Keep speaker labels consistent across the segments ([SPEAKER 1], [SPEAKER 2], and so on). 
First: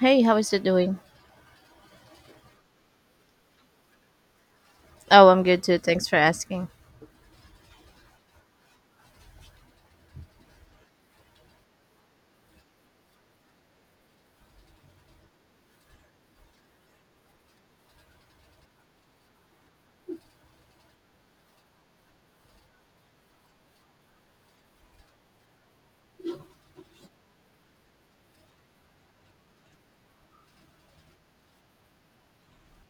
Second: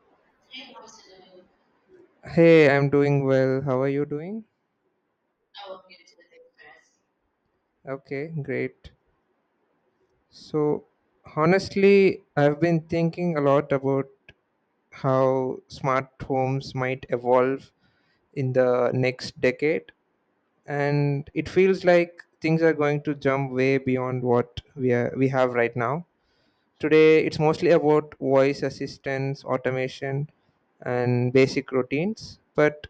[SPEAKER 1] Hey, how is it doing?
[SPEAKER 2] Hey, I'm doing well. How are you doing?
[SPEAKER 1] Oh, I'm good too. Thanks for asking.
[SPEAKER 2] Okay, great. So, honestly, I've been thinking a lot about how smart homes might evolve in the next decade, and it feels like things are going to jump way beyond we have right now. Today, it's mostly about voice assistance, automation, and basic routines, but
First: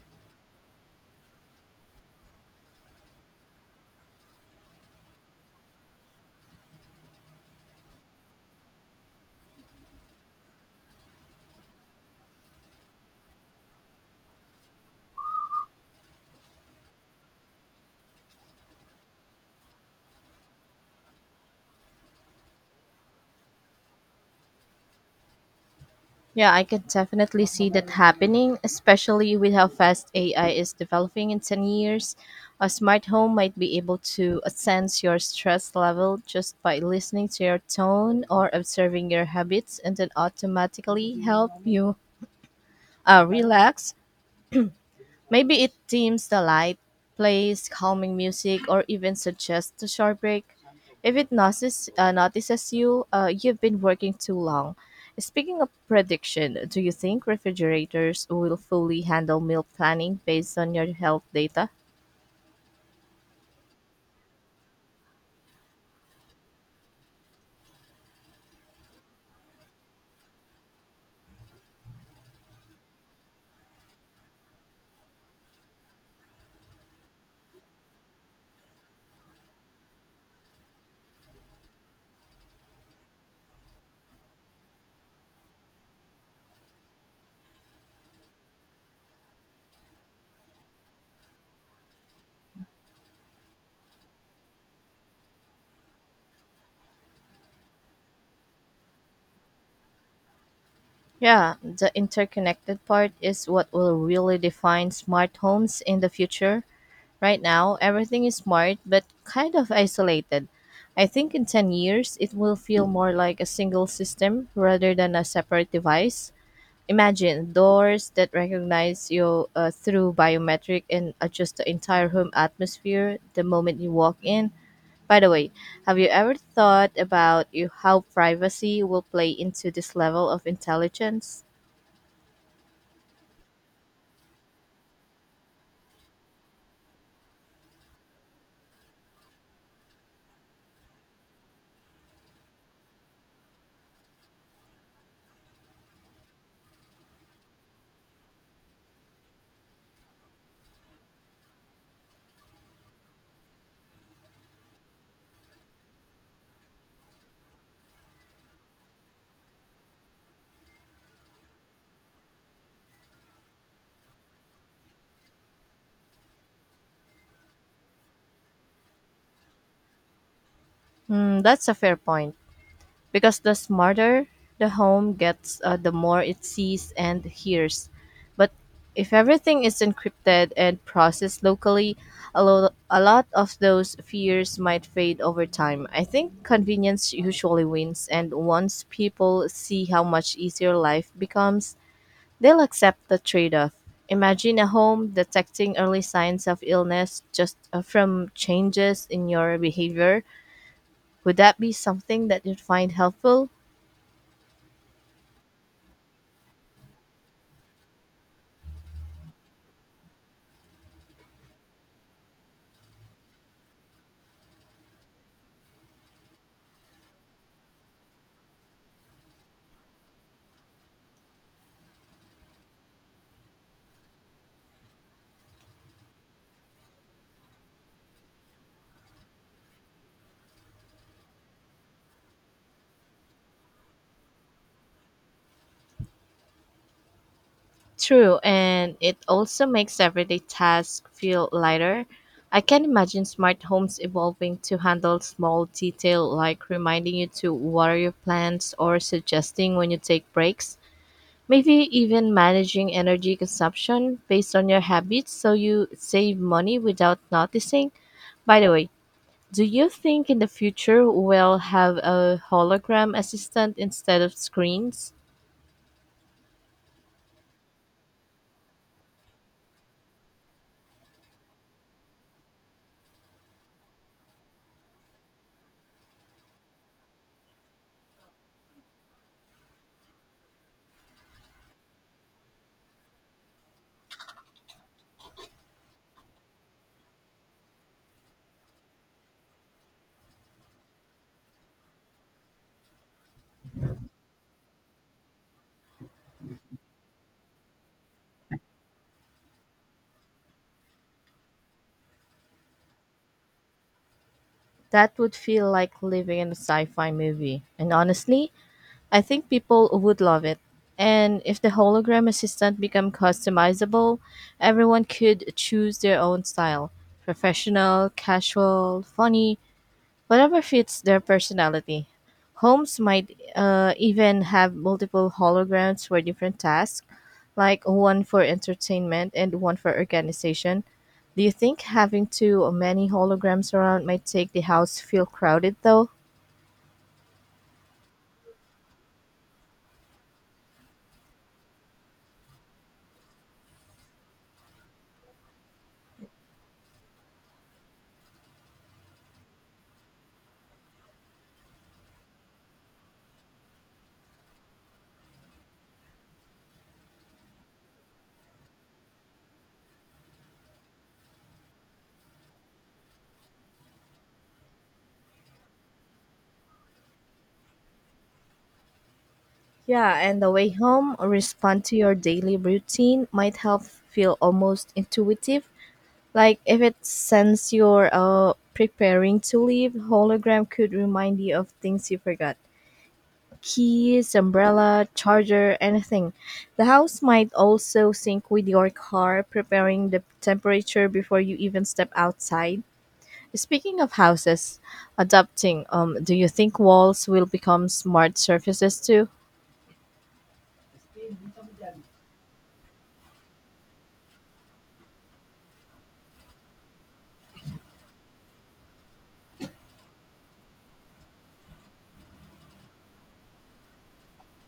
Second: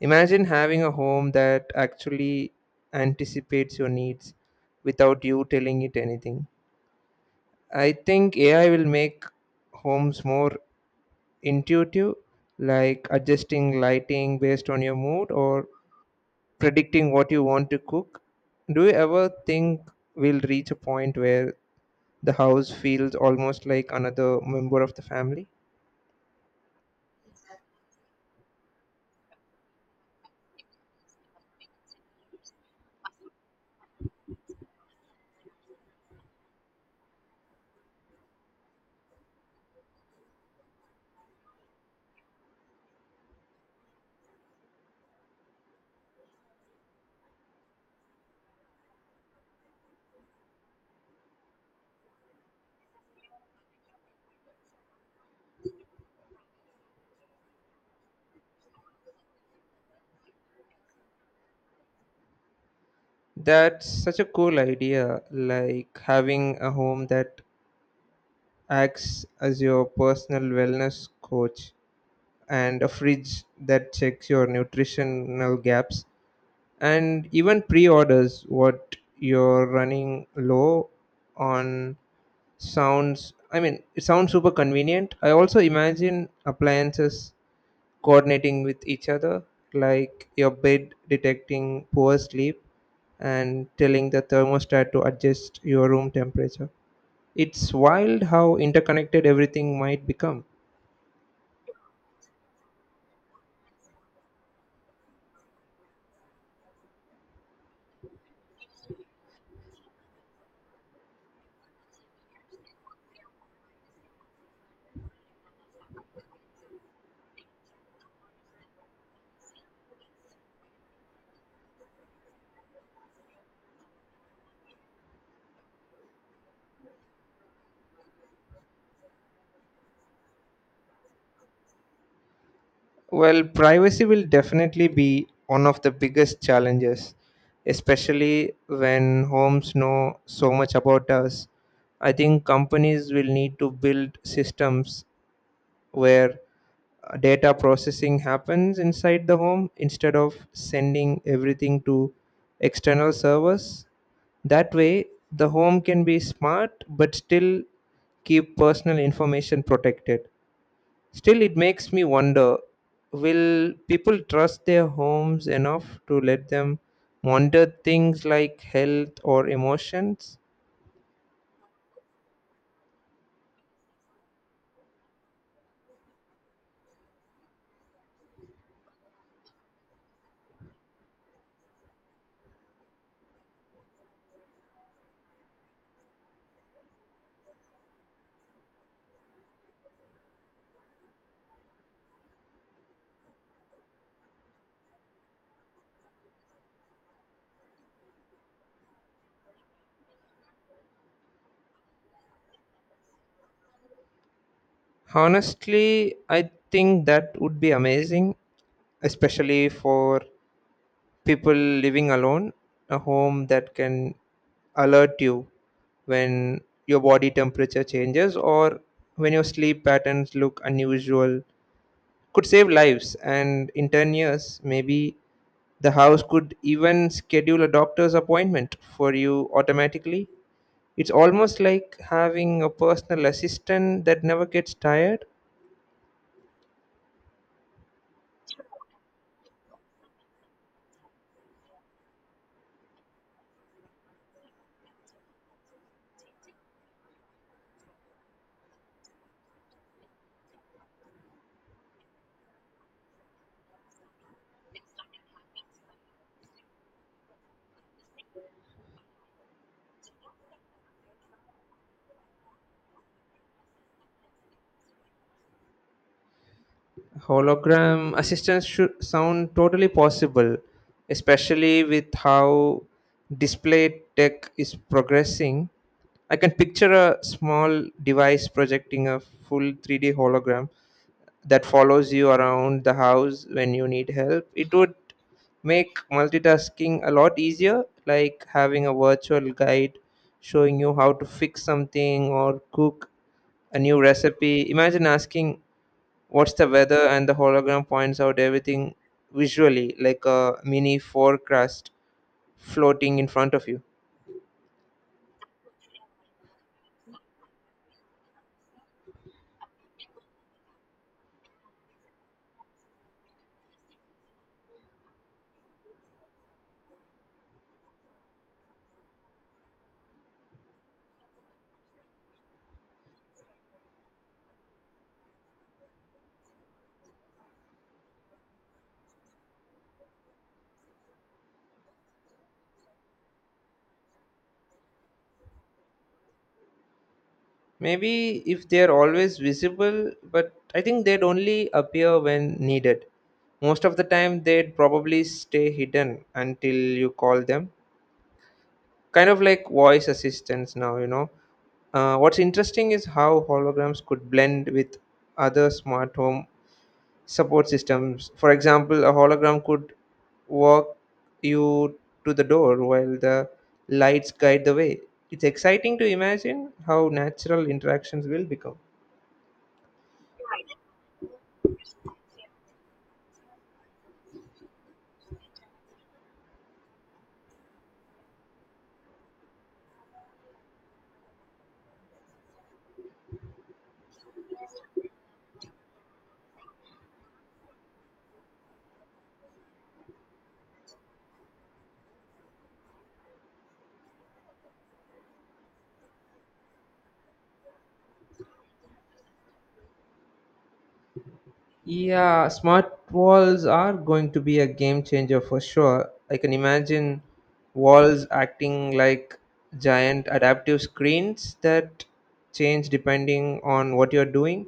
[SPEAKER 2] imagine having a home that actually anticipates your needs without you telling it anything. I think AI will make homes more intuitive, like adjusting lighting based on your mood or predicting what you want to cook. Do you ever think we'll reach a point where the house feels almost like another member of the family?
[SPEAKER 1] Yeah, I can definitely see that happening, especially with how fast AI is developing in 10 years. A smart home might be able to sense your stress level just by listening to your tone or observing your habits and then automatically help you relax. Maybe it dims the light, plays calming music, or even suggests a short break. If it notices you've been working too long. Speaking of prediction, do you think refrigerators will fully handle meal planning based on your health data?
[SPEAKER 2] That's such a cool idea, like having a home that acts as your personal wellness coach and a fridge that checks your nutritional gaps and even pre-orders what you're running low on sounds. I mean, it sounds super convenient. I also imagine appliances coordinating with each other, like your bed detecting poor sleep and telling the thermostat to adjust your room temperature. It's wild how interconnected everything might become.
[SPEAKER 1] Yeah, the interconnected part is what will really define smart homes in the future. Right now, everything is smart but kind of isolated. I think in 10 years, it will feel more like a single system rather than a separate device. Imagine doors that recognize you through biometric and adjust the entire home atmosphere the moment you walk in. By the way, have you ever thought about you, how privacy will play into this level of intelligence?
[SPEAKER 2] Well, privacy will definitely be one of the biggest challenges, especially when homes know so much about us. I think companies will need to build systems where data processing happens inside the home instead of sending everything to external servers. That way, the home can be smart but still keep personal information protected. Still, it makes me wonder, will people trust their homes enough to let them monitor things like health or emotions?
[SPEAKER 1] Hmm, that's a fair point. Because the smarter the home gets, the more it sees and hears. But if everything is encrypted and processed locally, a lot of those fears might fade over time. I think convenience usually wins, and once people see how much easier life becomes, they'll accept the trade off. Imagine a home detecting early signs of illness just from changes in your behavior. Would that be something that you'd find helpful?
[SPEAKER 2] Honestly, I think that would be amazing, especially for people living alone. A home that can alert you when your body temperature changes or when your sleep patterns look unusual could save lives, and in 10 years maybe the house could even schedule a doctor's appointment for you automatically. It's almost like having a personal assistant that never gets tired.
[SPEAKER 1] True, and it also makes everyday tasks feel lighter. I can imagine smart homes evolving to handle small detail like reminding you to water your plants or suggesting when you take breaks. Maybe even managing energy consumption based on your habits so you save money without noticing. By the way, do you think in the future we'll have a hologram assistant instead of screens?
[SPEAKER 2] Hologram assistants should sound totally possible, especially with how display tech is progressing. I can picture a small device projecting a full 3D hologram that follows you around the house when you need help. It would make multitasking a lot easier, like having a virtual guide showing you how to fix something or cook a new recipe. Imagine asking what's the weather and the hologram points out everything visually, like a mini forecast floating in front of you.
[SPEAKER 1] That would feel like living in a sci fi movie. And honestly, I think people would love it. And if the hologram assistant become customizable, everyone could choose their own style, professional, casual, funny, whatever fits their personality. Homes might even have multiple holograms for different tasks, like one for entertainment and one for organization. Do you think having too many holograms around might make the house feel crowded though?
[SPEAKER 2] Maybe if they are always visible, but I think they'd only appear when needed. Most of the time, they'd probably stay hidden until you call them. Kind of like voice assistants now, you know. What's interesting is how holograms could blend with other smart home support systems. For example, a hologram could walk you to the door while the lights guide the way. It's exciting to imagine how natural interactions will become.
[SPEAKER 1] Yeah, and the way home respond to your daily routine might help feel almost intuitive. Like if it sends you're preparing to leave, hologram could remind you of things you forgot. Keys, umbrella, charger, anything. The house might also sync with your car, preparing the temperature before you even step outside. Speaking of houses, adapting, do you think walls will become smart surfaces too?
[SPEAKER 2] Yeah, smart walls are going to be a game changer for sure. I can imagine walls acting like giant adaptive screens that change depending on what you're doing.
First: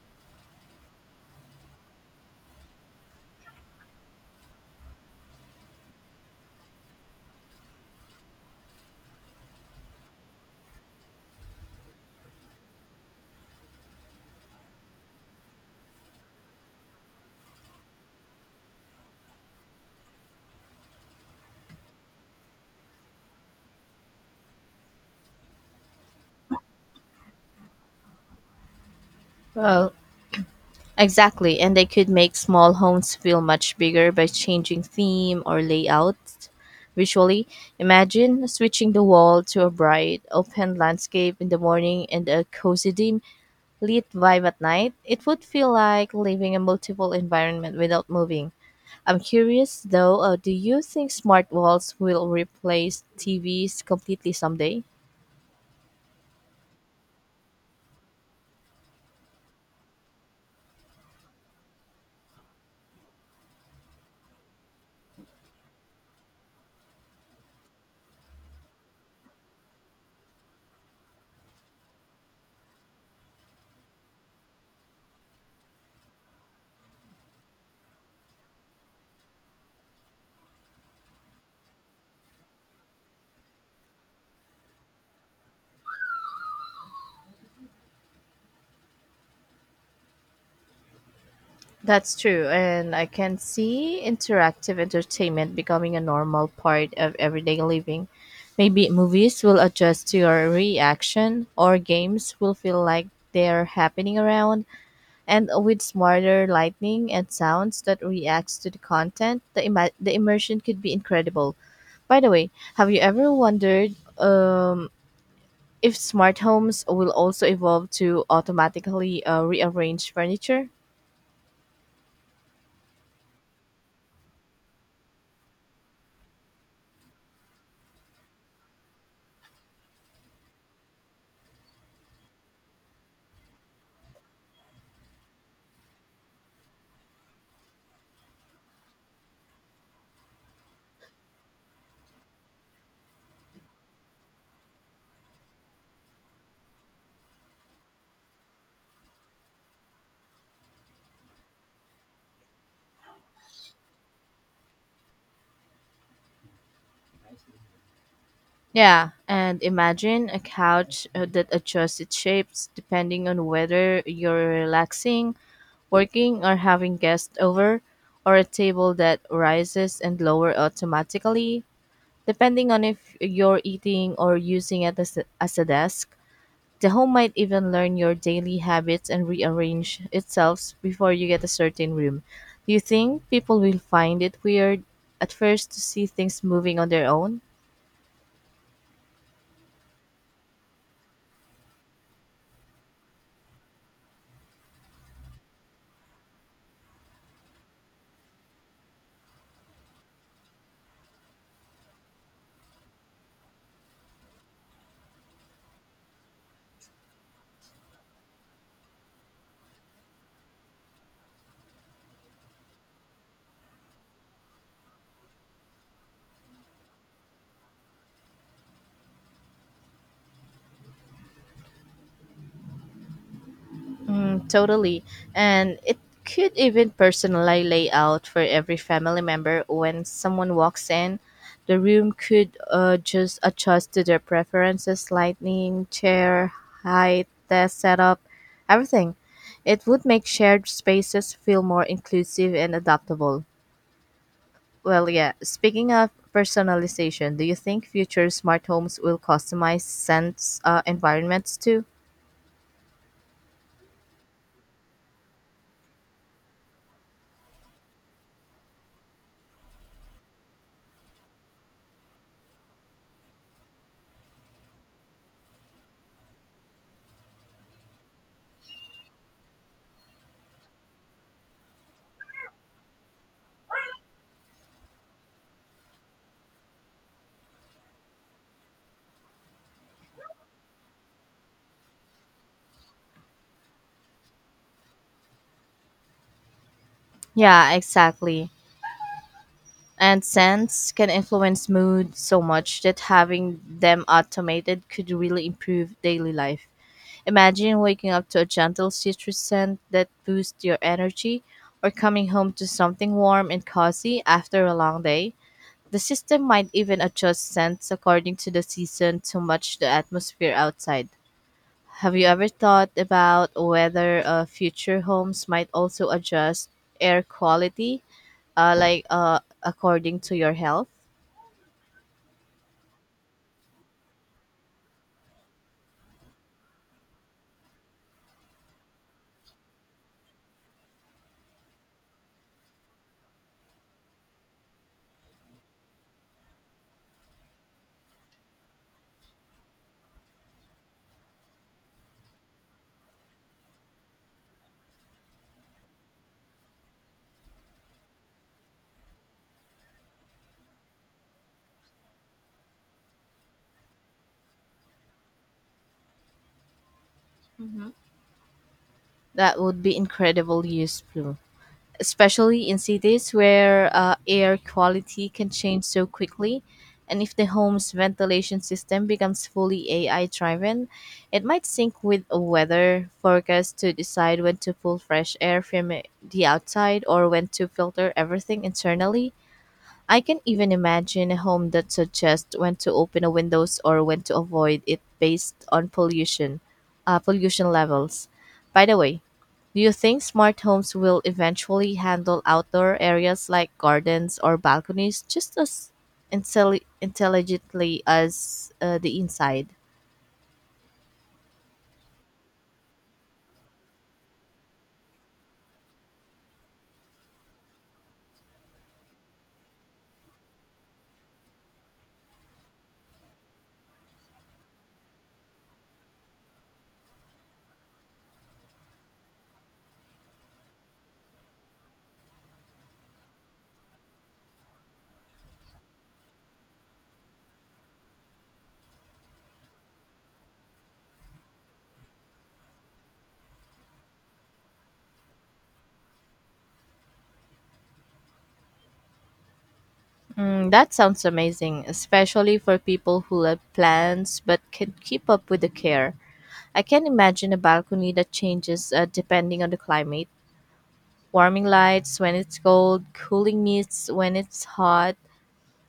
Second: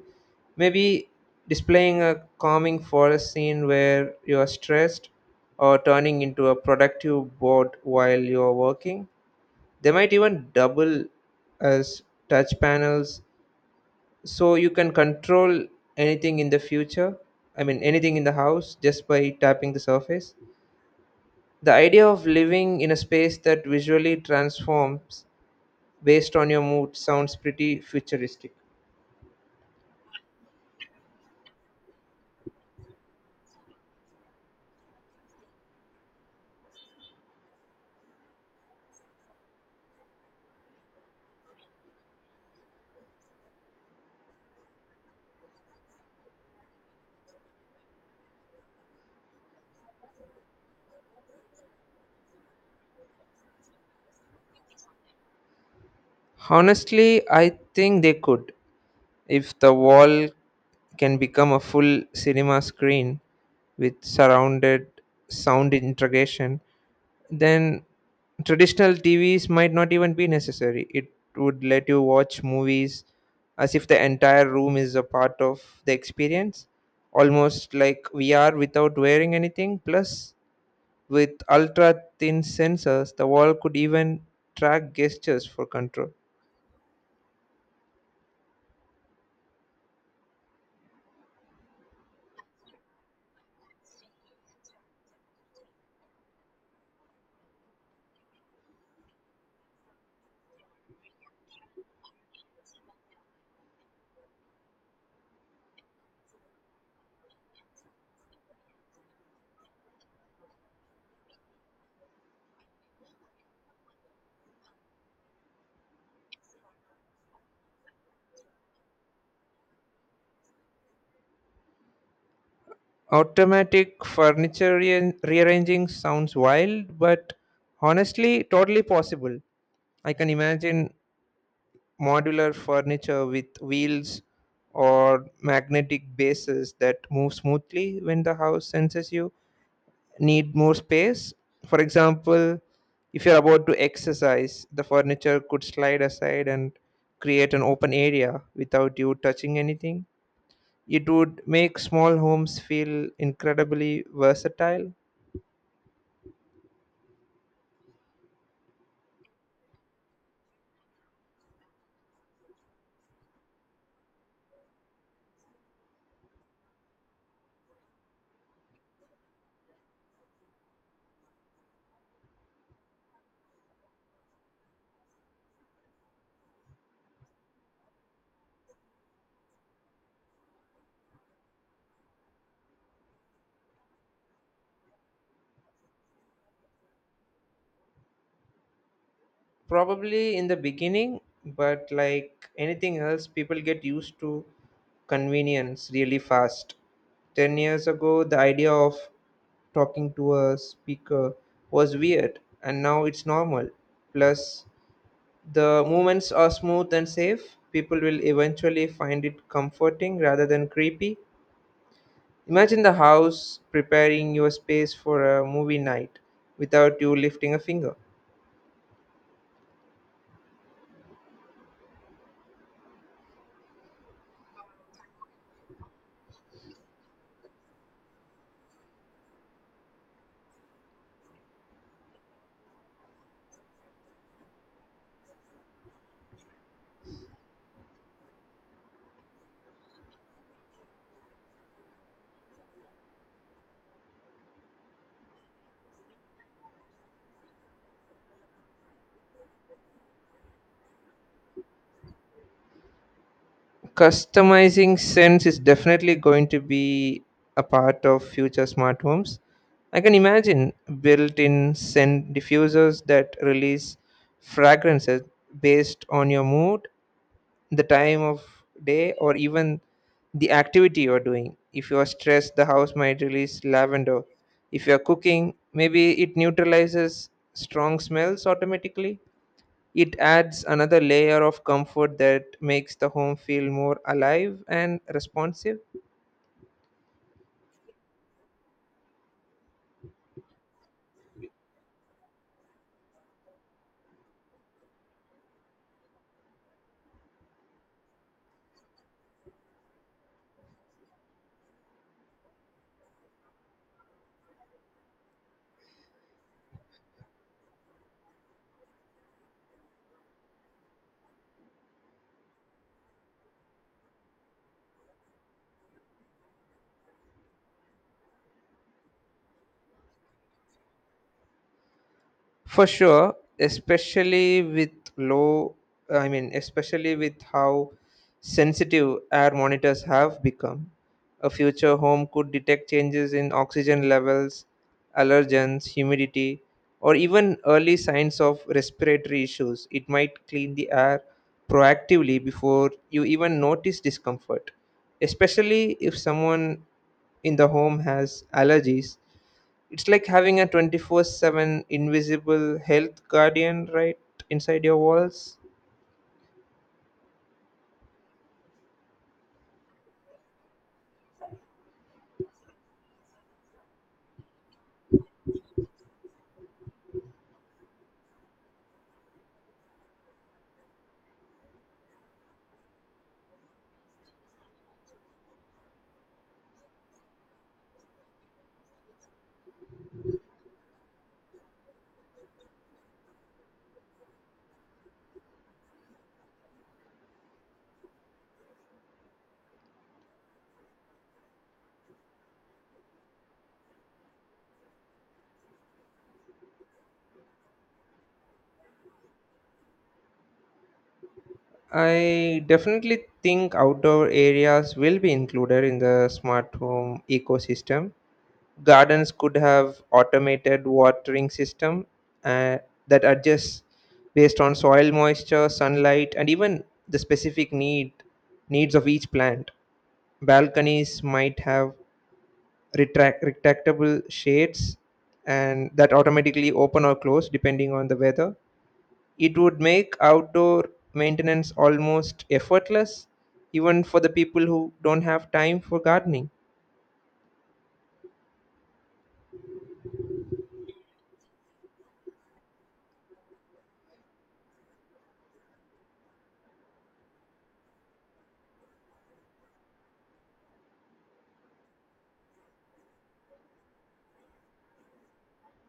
[SPEAKER 2] Maybe displaying a calming forest scene where you're stressed, or turning into a productive board while you're working. They might even double as touch panels so you can control anything in the future. I mean, anything in the house just by tapping the surface. The idea of living in a space that visually transforms based on your mood sounds pretty futuristic.
[SPEAKER 1] Well, exactly, and they could make small homes feel much bigger by changing theme or layout. Visually, imagine switching the wall to a bright, open landscape in the morning and a cozy dim lit vibe at night. It would feel like living in multiple environment without moving. I'm curious though, do you think smart walls will replace TVs completely someday?
[SPEAKER 2] Honestly, I think they could. If the wall can become a full cinema screen with surrounded sound integration, then traditional TVs might not even be necessary. It would let you watch movies as if the entire room is a part of the experience, almost like VR without wearing anything. Plus, with ultra thin sensors, the wall could even track gestures for control.
[SPEAKER 1] That's true, and I can see interactive entertainment becoming a normal part of everyday living. Maybe movies will adjust to your reaction, or games will feel like they're happening around. And with smarter lighting and sounds that reacts to the content, the immersion could be incredible. By the way, have you ever wondered if smart homes will also evolve to automatically rearrange furniture?
[SPEAKER 2] Automatic furniture rearranging sounds wild, but honestly, totally possible. I can imagine modular furniture with wheels or magnetic bases that move smoothly when the house senses you need more space. For example, if you're about to exercise, the furniture could slide aside and create an open area without you touching anything. It would make small homes feel incredibly versatile.
[SPEAKER 1] Yeah, and imagine a couch that adjusts its shapes depending on whether you're relaxing, working, or having guests over, or a table that rises and lower automatically, depending on if you're eating or using it as a desk. The home might even learn your daily habits and rearrange itself before you get a certain room. Do you think people will find it weird at first to see things moving on their own?
[SPEAKER 2] Probably in the beginning, but like anything else, people get used to convenience really fast. 10 years ago, the idea of talking to a speaker was weird, and now it's normal. Plus, the movements are smooth and safe. People will eventually find it comforting rather than creepy. Imagine the house preparing your space for a movie night without you lifting a finger.
[SPEAKER 1] Mm, totally. And it could even personally lay out for every family member when someone walks in. The room could just adjust to their preferences, lighting, chair, height, desk setup, everything. It would make shared spaces feel more inclusive and adaptable. Well, yeah, speaking of personalization, do you think future smart homes will customize sense environments too?
[SPEAKER 2] Customizing sense is definitely going to be a part of future smart homes. I can imagine built-in scent diffusers that release fragrances based on your mood, the time of day, or even the activity you're doing. If you're stressed, the house might release lavender. If you're cooking, maybe it neutralizes strong smells automatically. It adds another layer of comfort that makes the home feel more alive and responsive.
[SPEAKER 1] Yeah, exactly. And scents can influence mood so much that having them automated could really improve daily life. Imagine waking up to a gentle citrus scent that boosts your energy, or coming home to something warm and cozy after a long day. The system might even adjust scents according to the season to match the atmosphere outside. Have you ever thought about whether future homes might also adjust air quality, according to your health?
[SPEAKER 2] For sure, especially with low, I mean, especially with how sensitive air monitors have become. A future home could detect changes in oxygen levels, allergens, humidity, or even early signs of respiratory issues. It might clean the air proactively before you even notice discomfort, especially if someone in the home has allergies. It's like having a 24/7 invisible health guardian right inside your walls.
[SPEAKER 1] That would be incredibly useful, especially in cities where air quality can change so quickly. And if the home's ventilation system becomes fully AI driven, it might sync with a weather forecast to decide when to pull fresh air from the outside or when to filter everything internally. I can even imagine a home that suggests when to open a windows or when to avoid it based on pollution levels. By the way, do you think smart homes will eventually handle outdoor areas like gardens or balconies just as intelligently as the inside?
[SPEAKER 2] I definitely think outdoor areas will be included in the smart home ecosystem. Gardens could have automated watering system, uh, that adjusts based on soil moisture, sunlight, and even the specific needs of each plant. Balconies might have retractable shades and that automatically open or close depending on the weather. It would make outdoor maintenance almost effortless, even for the people who don't have time for gardening.
[SPEAKER 1] Mm, that sounds amazing, especially for people who love plants but can keep up with the care. I can imagine a balcony that changes depending on the climate, warming lights when it's cold, cooling mists when it's hot,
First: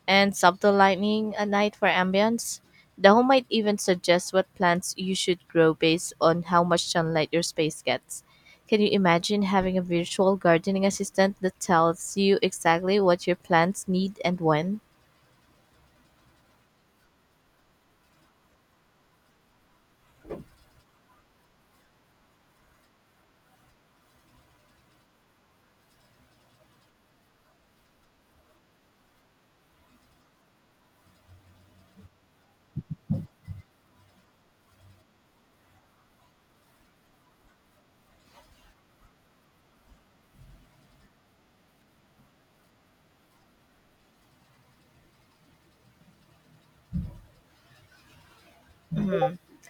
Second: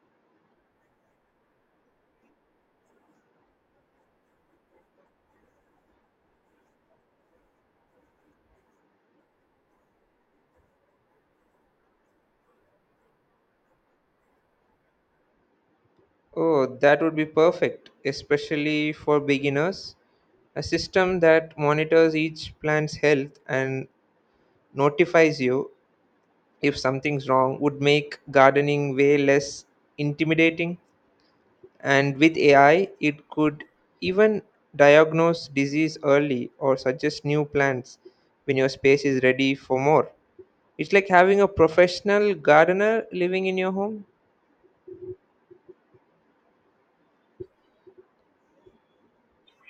[SPEAKER 1] and subtle lighting at night for ambience. The home might even suggest what plants you should grow based on how much sunlight your space gets. Can you imagine having a virtual gardening assistant that tells you exactly what your plants need and when?
[SPEAKER 2] Oh, that would be perfect, especially for beginners. A system that monitors each plant's health and notifies you if something's wrong would make gardening way less intimidating. And with AI, it could even diagnose disease early or suggest new plants when your space is ready for more. It's like having a professional gardener living in your home.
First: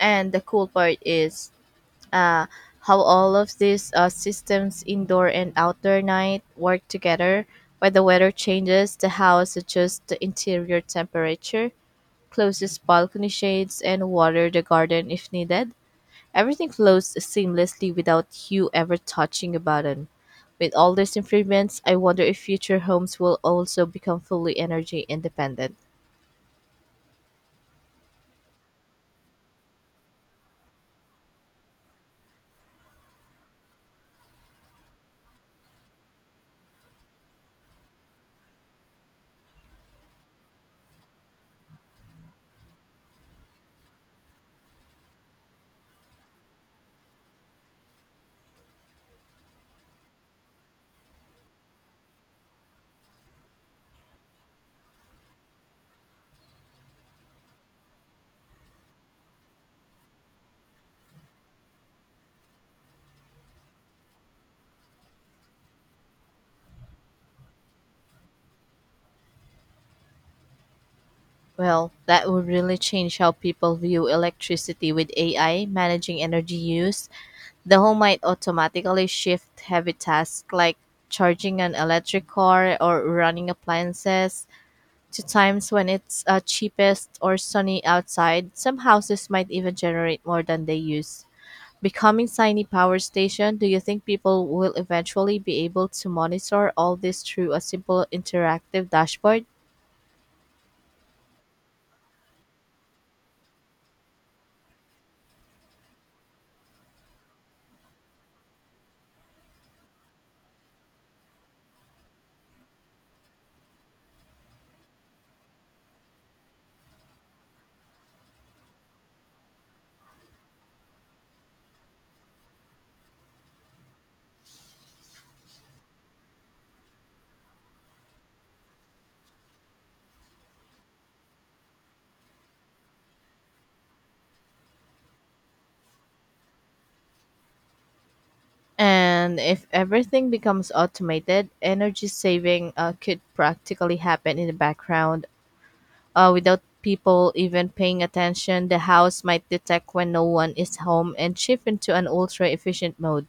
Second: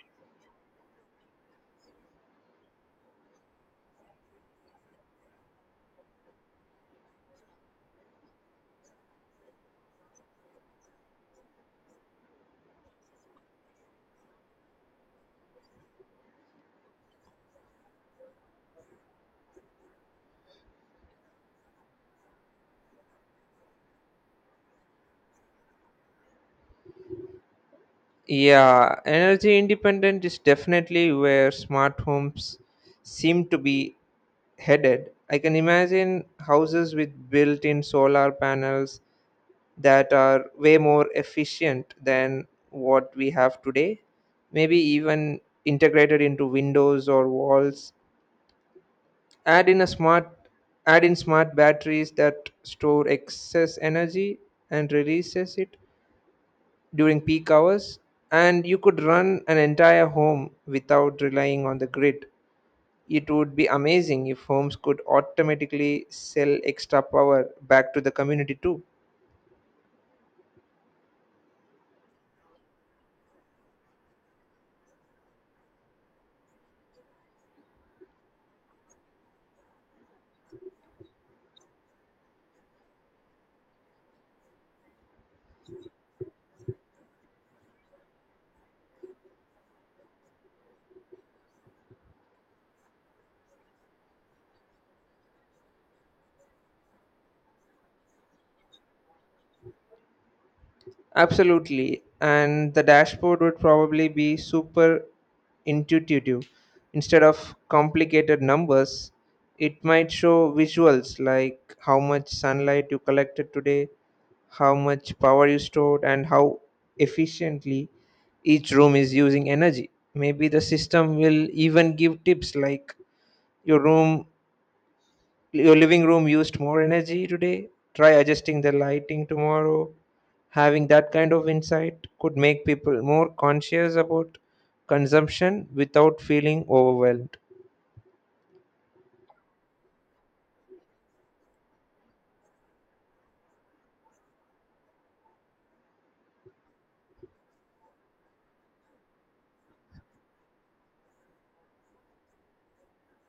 [SPEAKER 1] And the cool part is, uh, how all of these systems, indoor and outdoor night, work together. When the weather changes, the house adjusts the interior temperature, closes balcony shades, and water the garden if needed. Everything flows seamlessly without you ever touching a button. With all these improvements, I wonder if future homes will also become fully energy independent.
[SPEAKER 2] Yeah, energy independent is definitely where smart homes seem to be headed. I can imagine houses with built in solar panels that are way more efficient than what we have today, maybe even integrated into windows or walls. add in a smart Add in smart batteries that store excess energy and releases it during peak hours, and you could run an entire home without relying on the grid. It would be amazing if homes could automatically sell extra power back to the community too.
[SPEAKER 1] Well, that would really change how people view electricity with AI managing energy use. The home might automatically shift heavy tasks like charging an electric car or running appliances to times when it's cheapest or sunny outside. Some houses might even generate more than they use. Becoming tiny power station, do you think people will eventually be able to monitor all this through a simple interactive dashboard?
[SPEAKER 2] Absolutely, and the dashboard would probably be super intuitive. Instead of complicated numbers, it might show visuals like how much sunlight you collected today, how much power you stored, and how efficiently each room is using energy. Maybe the system will even give tips like, your room your living room used more energy today, try adjusting the lighting tomorrow. Having that kind of insight could make people more conscious about consumption without feeling overwhelmed.
[SPEAKER 1] And if everything becomes automated, energy saving could practically happen in the background without people even paying attention. The house might detect when no one is home and shift into an ultra efficient mode.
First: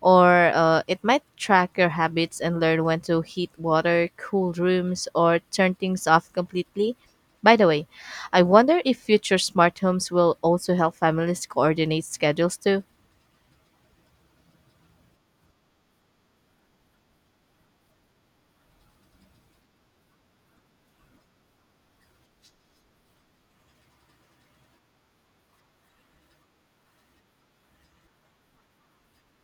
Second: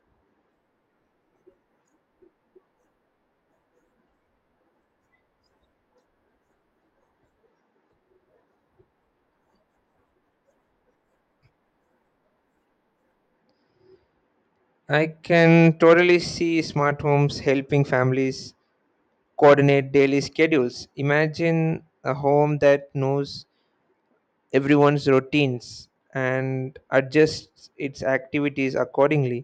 [SPEAKER 1] Or it might track your habits and learn when to heat water, cool rooms, or turn things off completely. By the way, I wonder if future smart homes will also help families coordinate schedules too.
[SPEAKER 2] I can totally see smart homes helping families coordinate daily schedules. Imagine a home that knows everyone's routines and adjusts its activities accordingly,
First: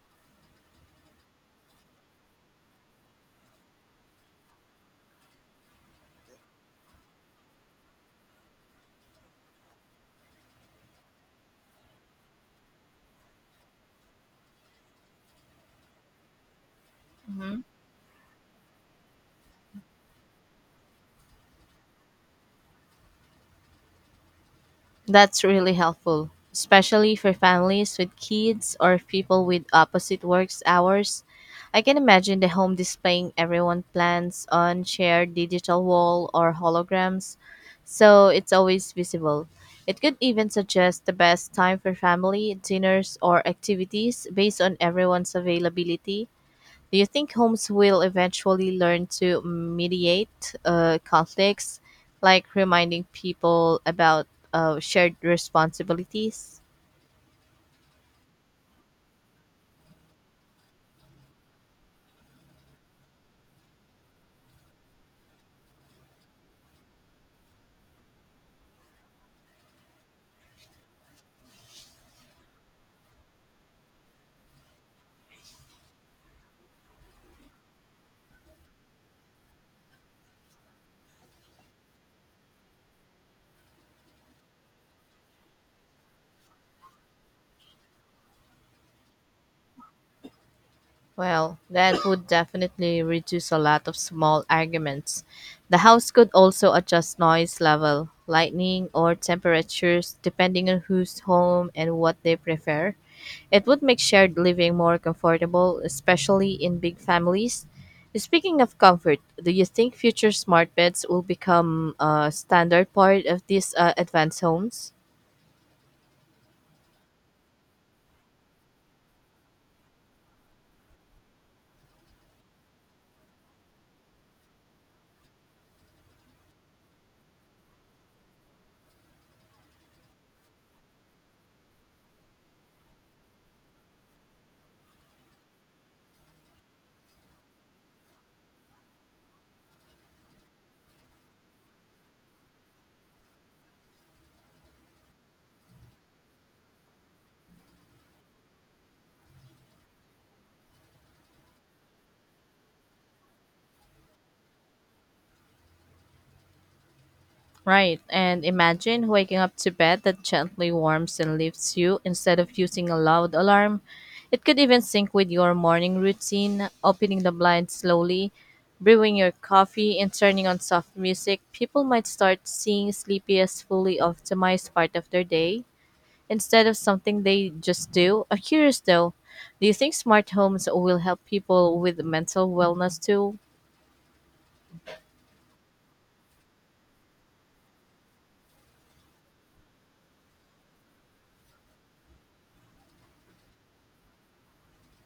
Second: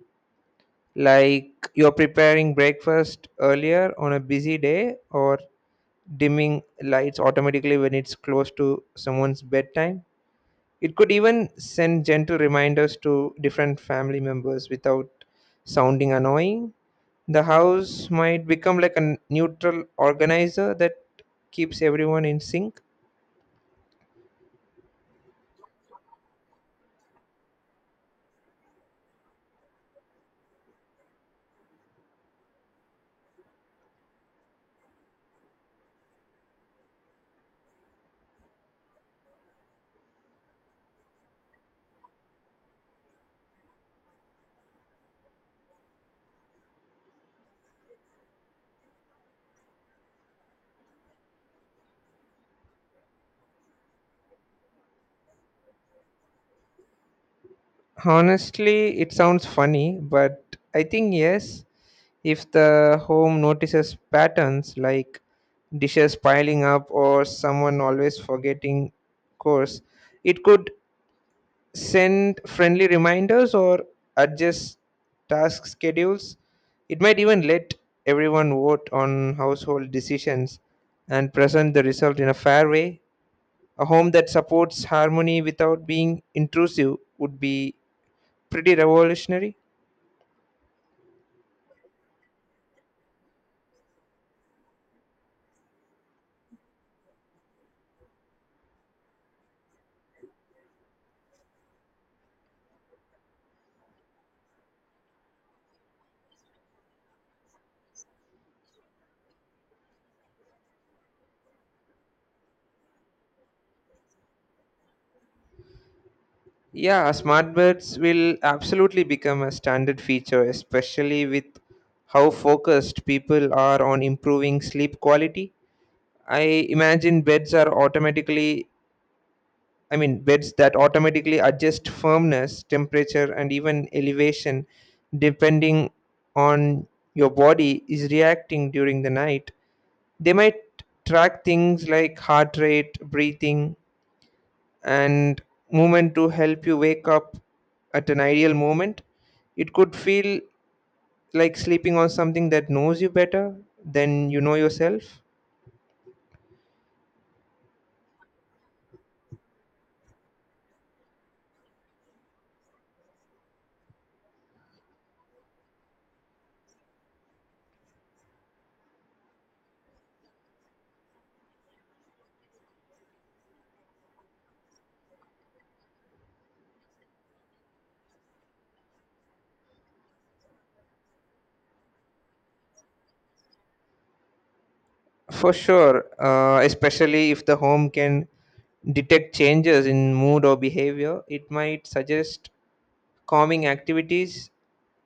[SPEAKER 2] like you're preparing breakfast earlier on a busy day, or dimming lights automatically when it's close to someone's bedtime. It could even send gentle reminders to different family members without sounding annoying. The house might become like a neutral organizer that keeps everyone in sync.
[SPEAKER 1] That's really helpful, especially for families with kids or people with opposite works hours. I can imagine the home displaying everyone plans on shared digital wall or holograms, so it's always visible. It could even suggest the best time for family dinners or activities based on everyone's availability. Do you think homes will eventually learn to mediate conflicts, like reminding people about shared responsibilities?
[SPEAKER 2] Honestly, it sounds funny, but I think yes. If the home notices patterns like dishes piling up or someone always forgetting chores, it could send friendly reminders or adjust task schedules. It might even let everyone vote on household decisions and present the result in a fair way. A home that supports harmony without being intrusive would be pretty revolutionary.
[SPEAKER 1] Well, that would definitely reduce a lot of small arguments. The house could also adjust noise level, lighting, or temperatures depending on who's home and what they prefer. It would make shared living more comfortable, especially in big families. Speaking of comfort, do you think future smart beds will become a standard part of these advanced homes?
[SPEAKER 2] Yeah, smart birds will absolutely become a standard feature, especially with how focused people are on improving sleep quality. I imagine beds are automatically, I mean, beds that automatically adjust firmness, temperature, and even elevation depending on your body is reacting during the night. They might track things like heart rate, breathing, and movement to help you wake up at an ideal moment. It could feel like sleeping on something that knows you better than you know yourself.
[SPEAKER 1] Right, and imagine waking up to bed that gently warms and lifts you instead of using a loud alarm. It could even sync with your morning routine, opening the blind slowly, brewing your coffee, and turning on soft music. People might start seeing sleepy as fully optimized part of their day instead of something they just do. I'm curious though, do you think smart homes will help people with mental wellness too?
[SPEAKER 2] For sure, especially if the home can detect changes in mood or behavior, it might suggest calming activities,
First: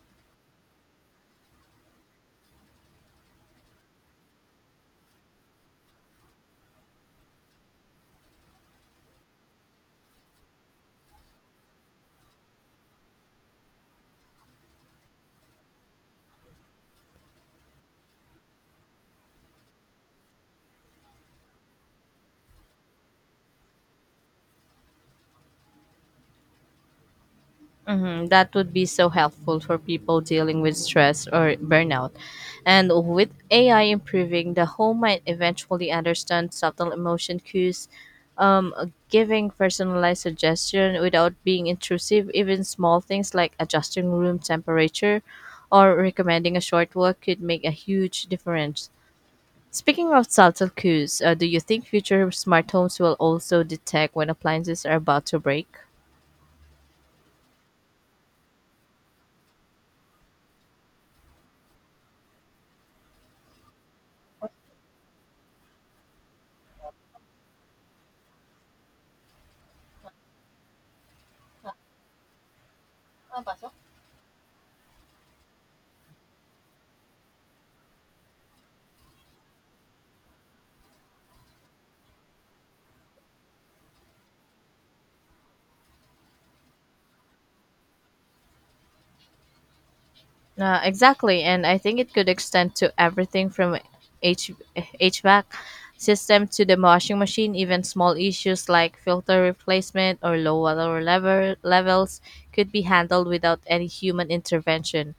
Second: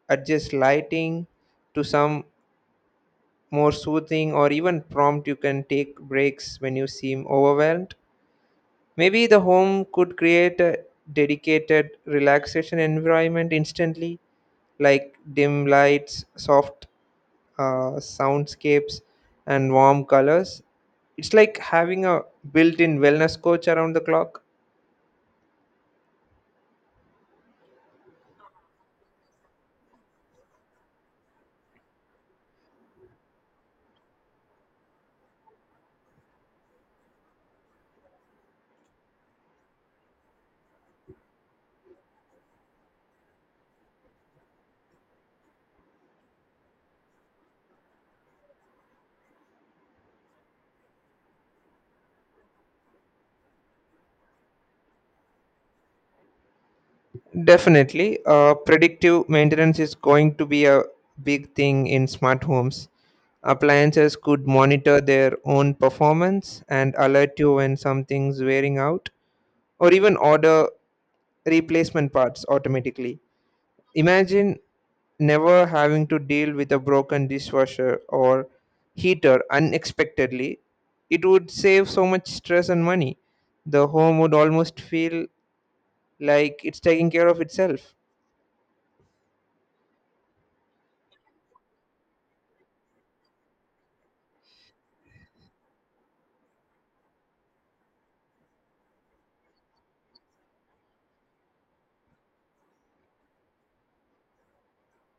[SPEAKER 2] adjust lighting to some more soothing, or even prompt you can take breaks when you seem overwhelmed. Maybe the home could create a dedicated relaxation environment instantly, like dim lights, soft soundscapes, and warm colors. It's like having a built in wellness coach around the clock.
[SPEAKER 1] Hmm, that would be so helpful for people dealing with stress or burnout. And with AI improving, the home might eventually understand subtle emotion cues, giving personalized suggestion without being intrusive. Even small things like adjusting room temperature or recommending a short walk could make a huge difference. Speaking of subtle cues, do you think future smart homes will also detect when appliances are about to break?
[SPEAKER 2] Definitely, predictive maintenance is going to be a big thing in smart homes. Appliances could monitor their own performance and alert you when something's wearing out or even order replacement parts automatically. Imagine never having to deal with a broken dishwasher or heater unexpectedly. It would save so much stress and money. The home would almost feel like it's taking care of itself.
[SPEAKER 1] Exactly, and I think it could extend to everything from H- HVAC system to the washing machine. Even small issues like filter replacement or low water level levels could be handled without any human intervention.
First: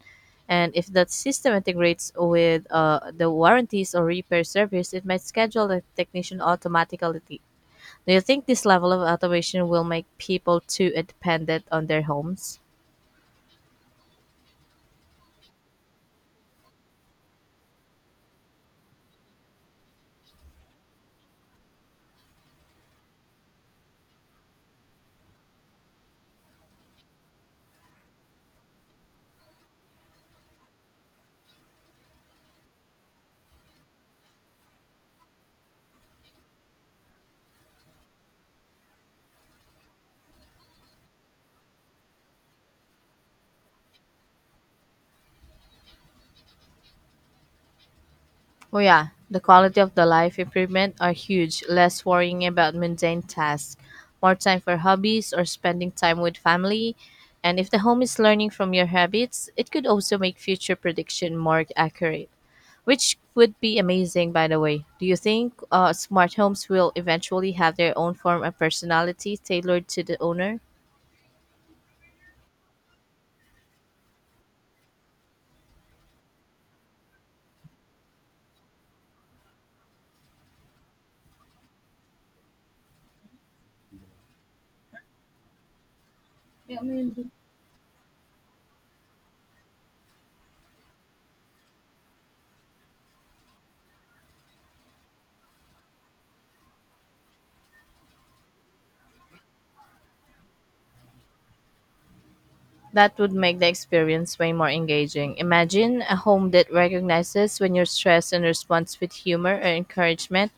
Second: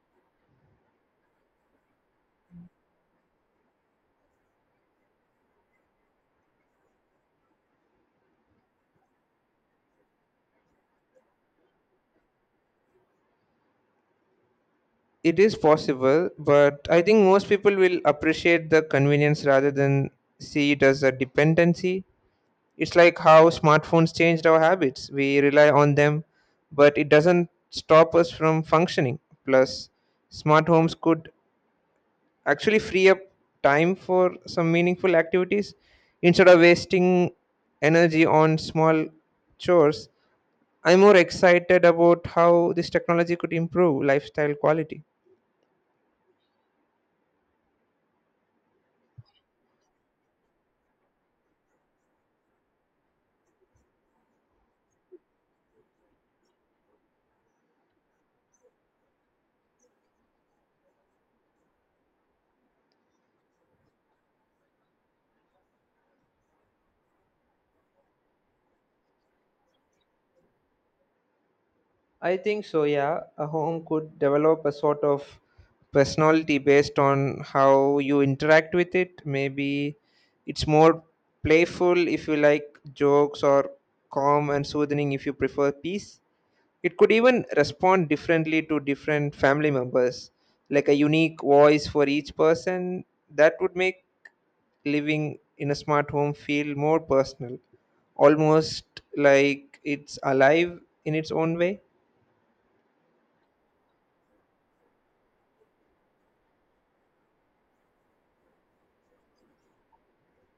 [SPEAKER 1] And if that system integrates with the warranties or repair service, it might schedule the technician automatically. Do you think this level of automation will make people too dependent on their homes?
[SPEAKER 2] It is possible, but I think most people will appreciate the convenience rather than see it as a dependency. It's like how smartphones changed our habits. We rely on them, but it doesn't stop us from functioning. Plus, smart homes could actually free up time for some meaningful activities instead of wasting energy on small chores. I'm more excited about how this technology could improve lifestyle quality.
[SPEAKER 1] Oh yeah, the quality of the life improvement are huge. Less worrying about mundane tasks, more time for hobbies or spending time with family. And if the home is learning from your habits, it could also make future prediction more accurate, which would be amazing by the way. Do you think smart homes will eventually have their own form of personality tailored to the owner?
[SPEAKER 2] I think so, yeah. A home could develop a sort of personality based on how you interact with it. Maybe it's more playful if you like jokes, or calm and soothing if you prefer peace. It could even respond differently to different family members, like a unique voice for each person. That would make living in a smart home feel more personal, almost like it's alive in its own way.
[SPEAKER 1] That would make the experience way more engaging. Imagine a home that recognizes when you're stressed and responds with humor or encouragement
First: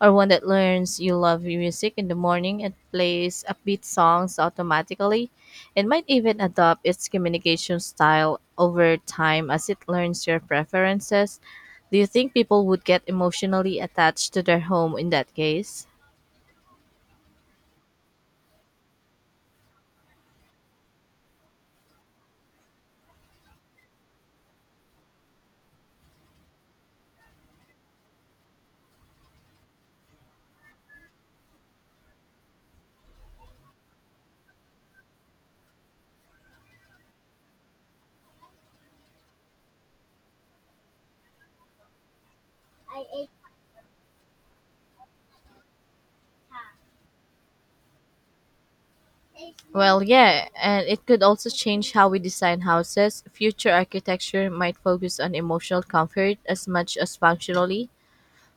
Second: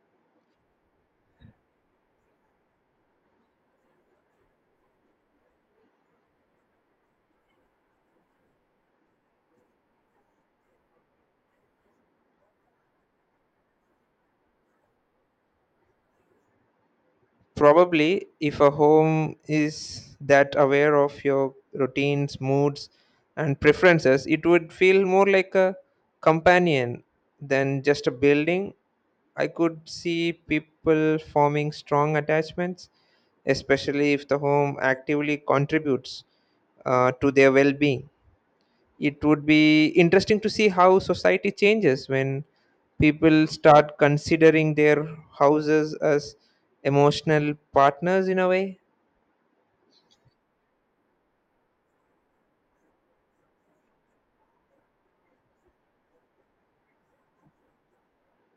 [SPEAKER 1] or one that learns you love music in the morning and plays upbeat songs automatically. It might even adopt its communication style over time as it learns your preferences. Do you think people would get emotionally attached to their home in that case?
[SPEAKER 2] Probably, if a home is that aware of your routines, moods, and preferences, it would feel more like a companion than just a building. I could see people forming strong attachments, especially if the home actively contributes to their well being. It would be interesting to see how society changes when people start considering their houses as emotional partners in a way.
[SPEAKER 1] Well, yeah, and it could also change how we design houses. Future architecture might focus on emotional comfort as much as functionally.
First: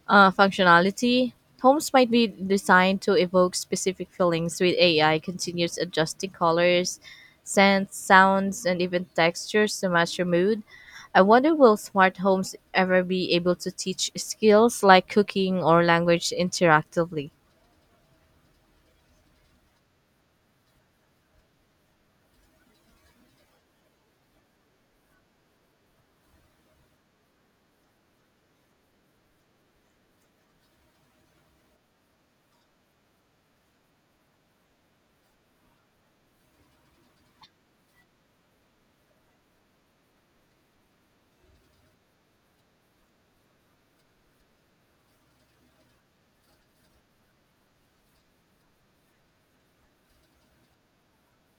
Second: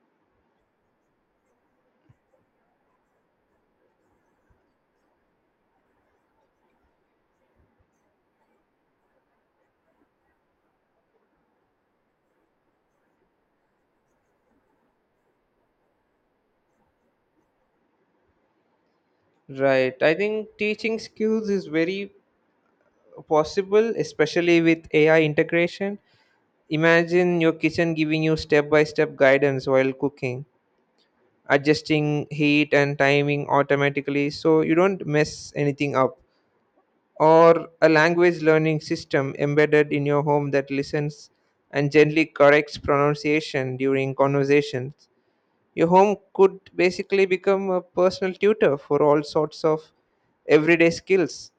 [SPEAKER 1] functionality. Homes might be designed to evoke specific feelings with AI continues adjusting colors, scents, sounds, and even textures to match your mood. I wonder will smart homes ever be able to teach skills like cooking or language interactively?
[SPEAKER 2] Right, I think teaching skills is very possible, especially with AI integration. Imagine your kitchen giving you step by step guidance while cooking, adjusting heat and timing automatically so you don't mess anything up, or a language learning system embedded in your home that listens and gently corrects pronunciation during conversations. Your home could basically become a personal tutor for all sorts of everyday skills.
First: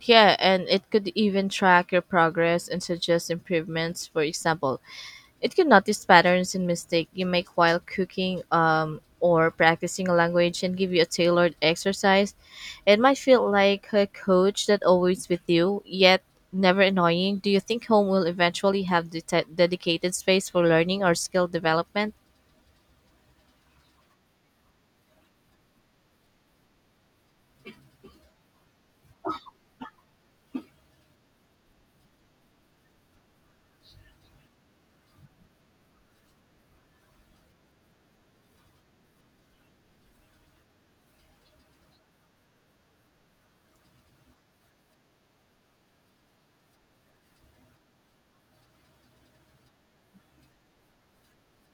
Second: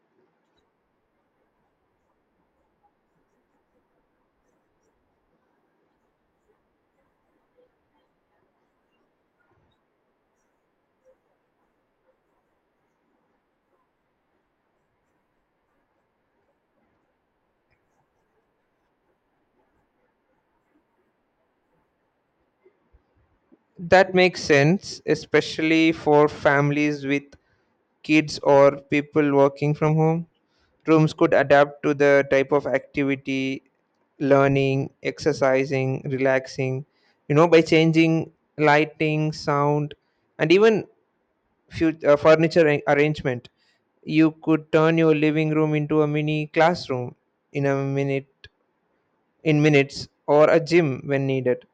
[SPEAKER 1] Yeah, and it could even track your progress and suggest improvements. For example, it can notice patterns in mistakes you make while cooking or practicing a language and give you a tailored exercise. It might feel like a coach that always with you, yet never annoying. Do you think home will eventually have the dedicated space for learning or skill development?
[SPEAKER 2] That makes sense, especially for families with kids or people working from home. Rooms could adapt to the type of activity, learning, exercising, relaxing, you know, by changing lighting, sound, and even arrangement. You could turn your living room into a mini classroom in a minute, in minutes, or a gym when needed.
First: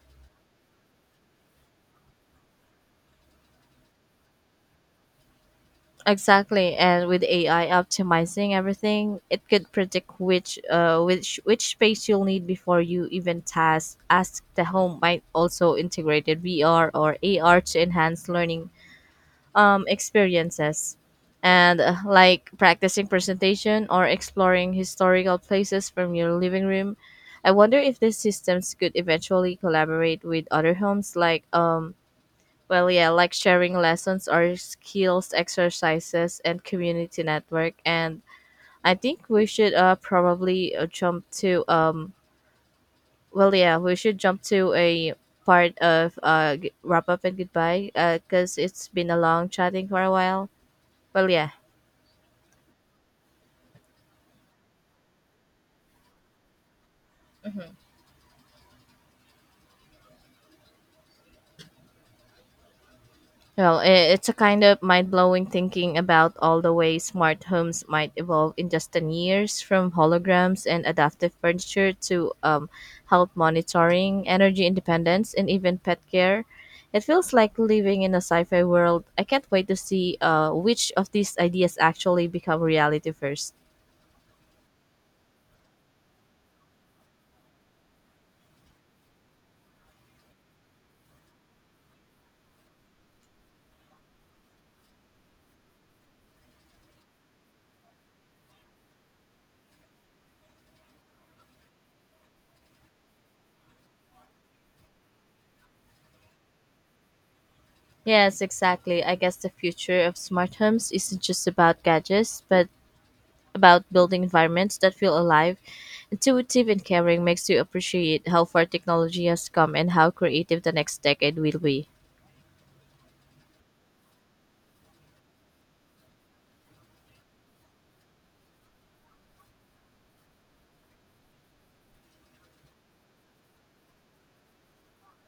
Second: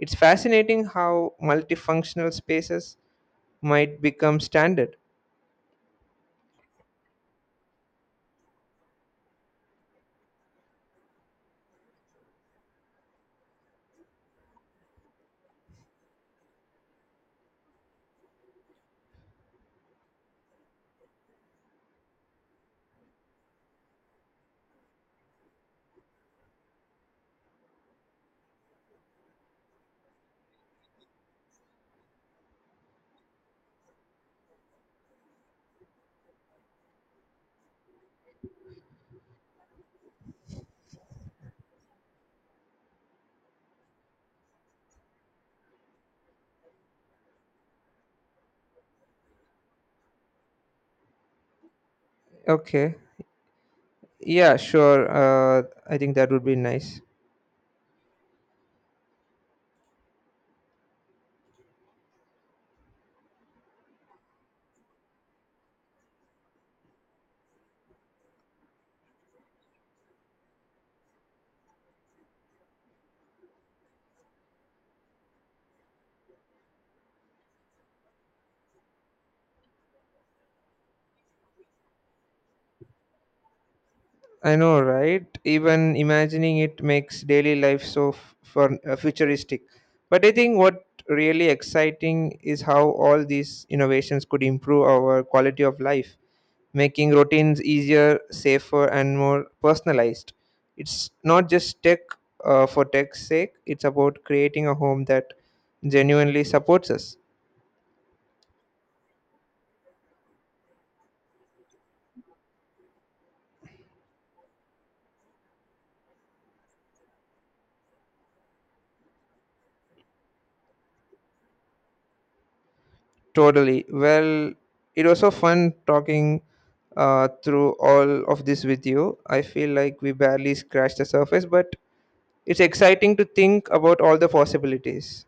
[SPEAKER 2] It's fascinating how multifunctional spaces might become standard.
[SPEAKER 1] Exactly, and with AI optimizing everything, it could predict which space you'll need before you even task ask. The home might also integrated VR or AR to enhance learning experiences and like practicing presentation or exploring historical places from your living room. I wonder if these systems could eventually collaborate with other homes like sharing lessons or skills exercises and community network and I think we should probably jump to well yeah we should jump to a part of wrap up and goodbye because it's been a long chatting for a while well yeah.
[SPEAKER 2] Okay. Yeah, sure. I think that would be nice.
[SPEAKER 1] Mhm. Well, it's a kind of mind blowing thinking about all the ways smart homes might evolve in just 10 years from holograms and adaptive furniture to health monitoring, energy independence, and even pet care. It feels like living in a sci fi world. I can't wait to see which of these ideas actually become reality first.
[SPEAKER 2] I know, right? Even imagining it makes daily life so fun, futuristic. But I think what really exciting is how all these innovations could improve our quality of life, making routines easier, safer, and more personalized. It's not just tech for tech's sake. It's about creating a home that genuinely supports us.
[SPEAKER 1] Yes, exactly. I guess the future of smart homes isn't just about gadgets, but about building environments that feel alive, intuitive, and caring makes you appreciate how far technology has come and how creative the next decade will be.
[SPEAKER 2] Totally. Well, it was so fun talking through all of this with you. I feel like we barely scratched the surface, but it's exciting to think about all the possibilities.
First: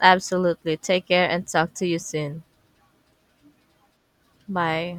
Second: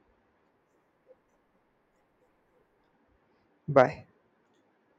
[SPEAKER 1] Absolutely. Take care and talk to you soon.
[SPEAKER 2] Bye.
[SPEAKER 1] Bye.